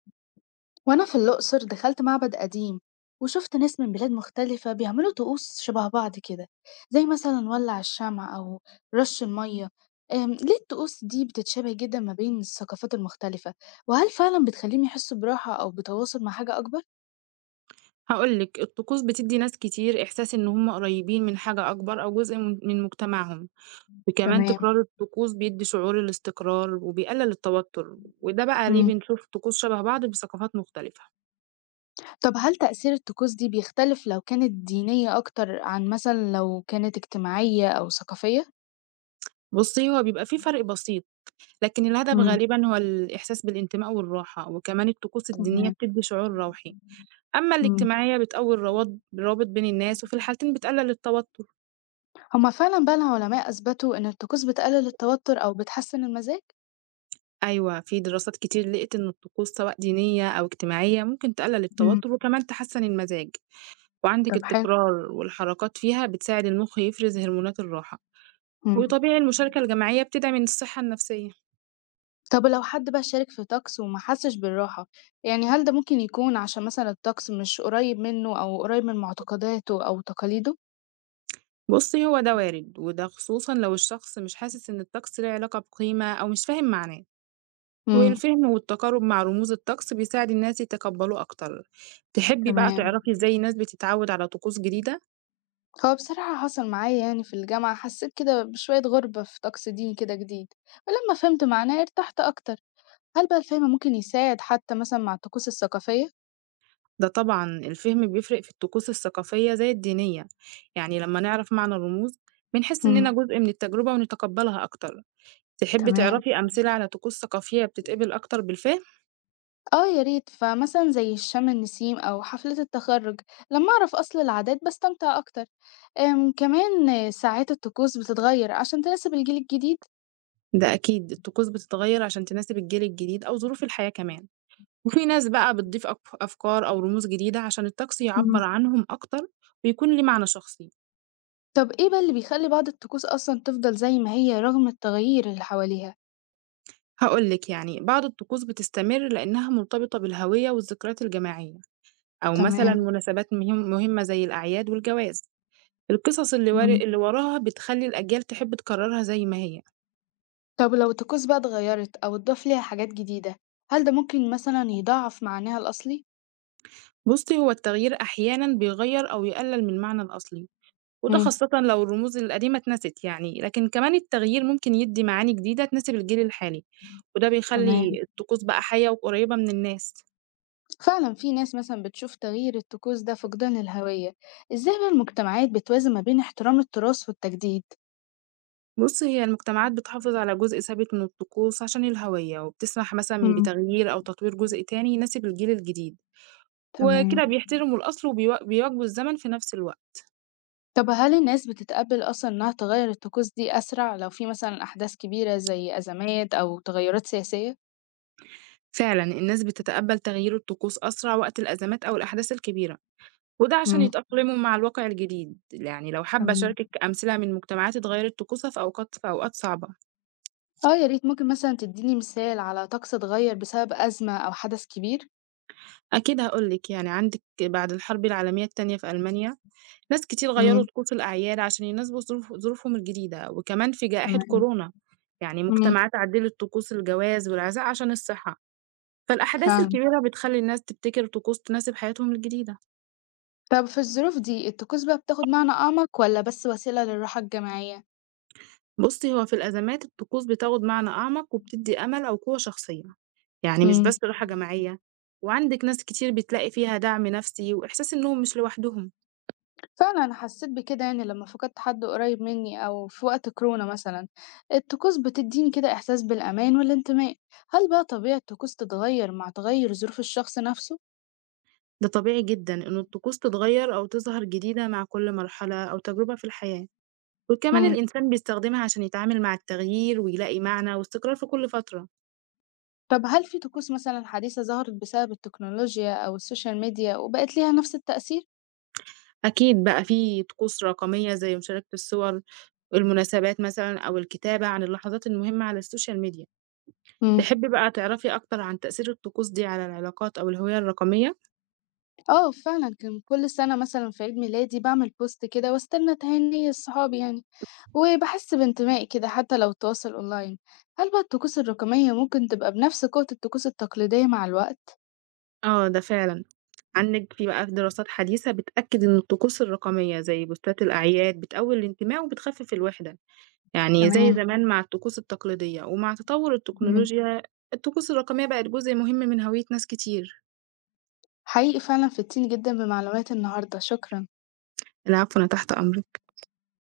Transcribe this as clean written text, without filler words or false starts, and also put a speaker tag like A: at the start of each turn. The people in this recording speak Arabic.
A: وأنا في الأقصر دخلت معبد قديم، وشفت ناس من بلاد مختلفة بيعملوا طقوس شبه بعض كده، زي مثلا ولع الشمع أو رش المية. ليه الطقوس دي بتتشابه جدا ما بين الثقافات المختلفة؟ وهل فعلا بتخليهم يحسوا براحة أو بتواصل مع حاجة أكبر؟
B: هاقول لِك، الطقوس بتدّي ناس كتير إحساس إن هم قريبين من حاجة أكبر أو جزء من مجتمعهم، وكمان
A: تمام.
B: تكرار الطقوس بيدّي شعور الاستقرار وبيقلل التوتر، وده بقى ليه
A: مم.
B: بنشوف طقوس شبه بعض بثقافات مختلفة.
A: طب هل تأثير الطقوس دي بيختلف لو كانت دينية أكتر عن مثلا لو كانت اجتماعية أو ثقافية؟
B: بُصّي، هو بيبقى في فرق بسيط، لكن الهدف
A: مم.
B: غالبًا هو الإحساس بالانتماء والراحة، وكمان الطقوس الدينية
A: تمام.
B: بتدّي شعور روحي، أمّا
A: مم.
B: الاجتماعية بتقوي الروابط بين الناس وفي الحالتين بتقلل التوتر.
A: هما فعلا بقى العلماء أثبتوا إن الطقوس بتقلل التوتر أو بتحسن المزاج؟
B: أيوه، في دراسات كتير لقِت إن الطقوس سواء دينية أو اجتماعية ممكن تقلل
A: إمم.
B: التوتر وكمان تحسّن المزاج، وعندِك
A: طب حلو.
B: التكرار والحركات فيها بتساعد المخ يفرز هرمونات الراحة،
A: إمم.
B: وطبيعي المشاركة الجماعية بتدعم الصحة النفسية.
A: طب ولو حد بقى شارك في طقس وما حسّش بالراحة، يعني هل ده ممكن يكون عشان مثلًا الطقس مش قريب منه أو قريب من معتقداته أو تقاليده؟
B: بُصّي، هو ده وارد، وده خصوصًا لو الشخص مش حاسس إن الطقس ليه علاقة بقيمة أو مش فاهم معناه،
A: إمم.
B: والفهم والتقارب مع رموز الطقس بيساعد الناس يتقبّلوه أكتر. تحبّي بقى
A: تمام.
B: تعرفي إزاي الناس بتتعوّد على طقوس جديدة؟
A: هو بصراحة حصل معايا، يعني في الجامعة حسّيت كده بشوية غُربة في طقس ديني كده جديد، ولمّا فهمت معناه ارتحت أكتر. هل بقى الفهم ممكن يساعد حتى مثلًا مع الطقوس الثقافية؟
B: ده طبعًا الفهم بيفرق في الطقوس الثقافية زي الدينية، يعني لما نعرف معنى الرموز بنحس إننا
A: إمم.
B: جزء من التجربة ونتقبلها أكتر، تحبي
A: تمام.
B: تعرفي أمثلة على طقوس ثقافية بتتقبل أكتر بالفهم؟
A: اه يا ريت، فمثلا زي الشم النسيم أو حفلة التخرج، لما أعرف أصل العادات بستمتع أكتر. كمان ساعات الطقوس بتتغير عشان تناسب الجيل الجديد.
B: ده أكيد الطقوس بتتغير عشان تناسب الجيل الجديد أو ظروف الحياة كمان، وفي ناس بقى بتضيف أفكار أو رموز جديدة عشان الطقس
A: مم.
B: يعبر عنهم أكتر ويكون ليه معنى شخصي،
A: طب ايه بقى اللي بيخلي بعض الطقوس أصلا تفضل زي ما هي رغم التغيير اللي حواليها؟
B: هاقول لِك يعني بعض الطقوس بتستمر لإنها مرتبطة بالهوية والذكريات الجماعية، أو مثلًا
A: تمام.
B: مناسبات مهمة زي الأعياد والجواز. القصص
A: مم.
B: اللي وراها بتخلّي الأجيال تحب تكرّرها زي ما هي.
A: طب لو الطقوس بقى اتغيرت أو اتضاف ليها حاجات جديدة، هل ده ممكن مثلا يضاعف معناها الأصلي؟
B: بُصّي، هو التغيير أحيانًا بيغيّر أو يقلّل من المعنى الأصلي، وده
A: مم.
B: خاصةً لو الرموز القديمة اتنست يعني، لكن كمان التغيير ممكن يدّي معاني جديدة تناسب الجيل الحالي، وده
A: تمام.
B: بيخلّي الطقوس بقى حيّة وقريّبة من الناس.
A: فعلا في ناس مثلا بتشوف تغيير الطقوس ده فقدان الهوية. ازاي بقى المجتمعات بتوازن ما بين احترام التراث والتجديد؟
B: بُصّي، هي المجتمعات بتحافظ على جزء ثابت من الطقوس عشان الهوية، وبتسمح مثلًا
A: امم.
B: بتغيير أو تطوير جزء تاني يناسب الجيل الجديد،
A: تمام.
B: وكده بيحترموا الأصل بيواكبوا الزمن في نفس الوقت.
A: طب هل الناس بتتقبل أصلا إنها تغير الطقوس دي أسرع لو في مثلا أحداث كبيرة زي أزمات أو تغيرات سياسية؟
B: فعلا الناس بتتقبل تغيير الطقوس أسرع وقت الأزمات أو الأحداث الكبيرة وده عشان
A: امم.
B: يتأقلموا مع الواقع الجديد يعني لو حابة
A: تمام.
B: أشاركك أمثلة من مجتمعات اتغيرت طقوسها في أوقات صعبة.
A: اه يا ريت، ممكن مثلا تديني مثال على طقس اتغير بسبب أزمة أو حدث كبير؟
B: أكيد هقولك يعني عندك بعد الحرب العالمية التانية في ألمانيا ناس كتير غيروا
A: امم.
B: طقوس الأعياد عشان يناسبوا ظروفهم الجديدة وكمان في جائحة
A: تمام.
B: كورونا يعني
A: امم.
B: مجتمعات عدلت طقوس الجواز والعزاء عشان الصحة. فالأحداث
A: فعلا.
B: الكبيرة بتخلي الناس تبتكر طقوس تناسب حياتهم الجديدة.
A: طب في الظروف دي الطقوس بقى بتاخد معنى أعمق ولا بس وسيلة للراحة الجماعية؟
B: بُصّي، هو في الأزمات الطقوس بتاخد معنى أعمق وبتدّي أمل أو قوة شخصية، يعني مش
A: امم.
B: بس راحة جماعية، وعندِك ناس كتير بتلاقي فيها دعم نفسي وإحساس إنهم مش لوحدهم،
A: فعلًا أنا حسّيت بكده، يعني لمّا فقدت حد قريّب منّي أو في وقت كورونا مثلًا، الطقوس بتدّيني كده إحساس بالأمان والانتماء. هل بقى طبيعة الطقوس تتغيّر مع تغيّر ظروف الشخص نَفْسه؟
B: ده طبيعي جدًا إن الطقوس تتغيّر أو تظهر جديدة مع كل مرحلة أو تجربة في الحياة، وكمان
A: إمم.
B: الإنسان بيستخدمها عشان يتعامل مع التغيير ويلاقي معنى واستقرار في كل فترة.
A: طَب هل في طقوس مثلًا حديثة ظهرت بسبب التكنولوجيا أو السوشيال ميديا وبقت ليها نَفْس التأثير؟
B: أكيد بقى في طقوس رقمية زي مشاركة الصور، المناسبات مثلًا أو الكتابة عن اللحظات المهمة على السوشيال ميديا.
A: إمم.
B: تحبي بقى تعرفي أكتر عن تأثير الطقوس دي على العلاقات أو الهوية الرقمية؟
A: آه فعلًا، كان كل سَنة مثلًا في عيد ميلادي باعمل post كده واستنى تهاني صحابي يعني. وباحس بانتمائي كده حتى لو التواصل أونلاين. هل بقى الطقوس الرقمية ممكن تبقى بنفس قوة الطقوس التقليدية مع الوقت؟
B: آه، ده فعلًا، عندِك في بقى دراسات حديثة بتأكد إن الطقوس الرقمية زي بوستات الأعياد بتقوي الانتماء وبتخفف الوحدة، يعني زي
A: تمام.
B: زمان مع الطقوس التقليدية، ومع تطور
A: إمم.
B: التكنولوجيا الطقوس الرقمية بقت جزء مهم من هوية ناس كتير.
A: حقيقي فعلًا فدتيني جدًا بمعلومات النهاردة، شكرًا.
B: العفو، أنا تحت أمرِك.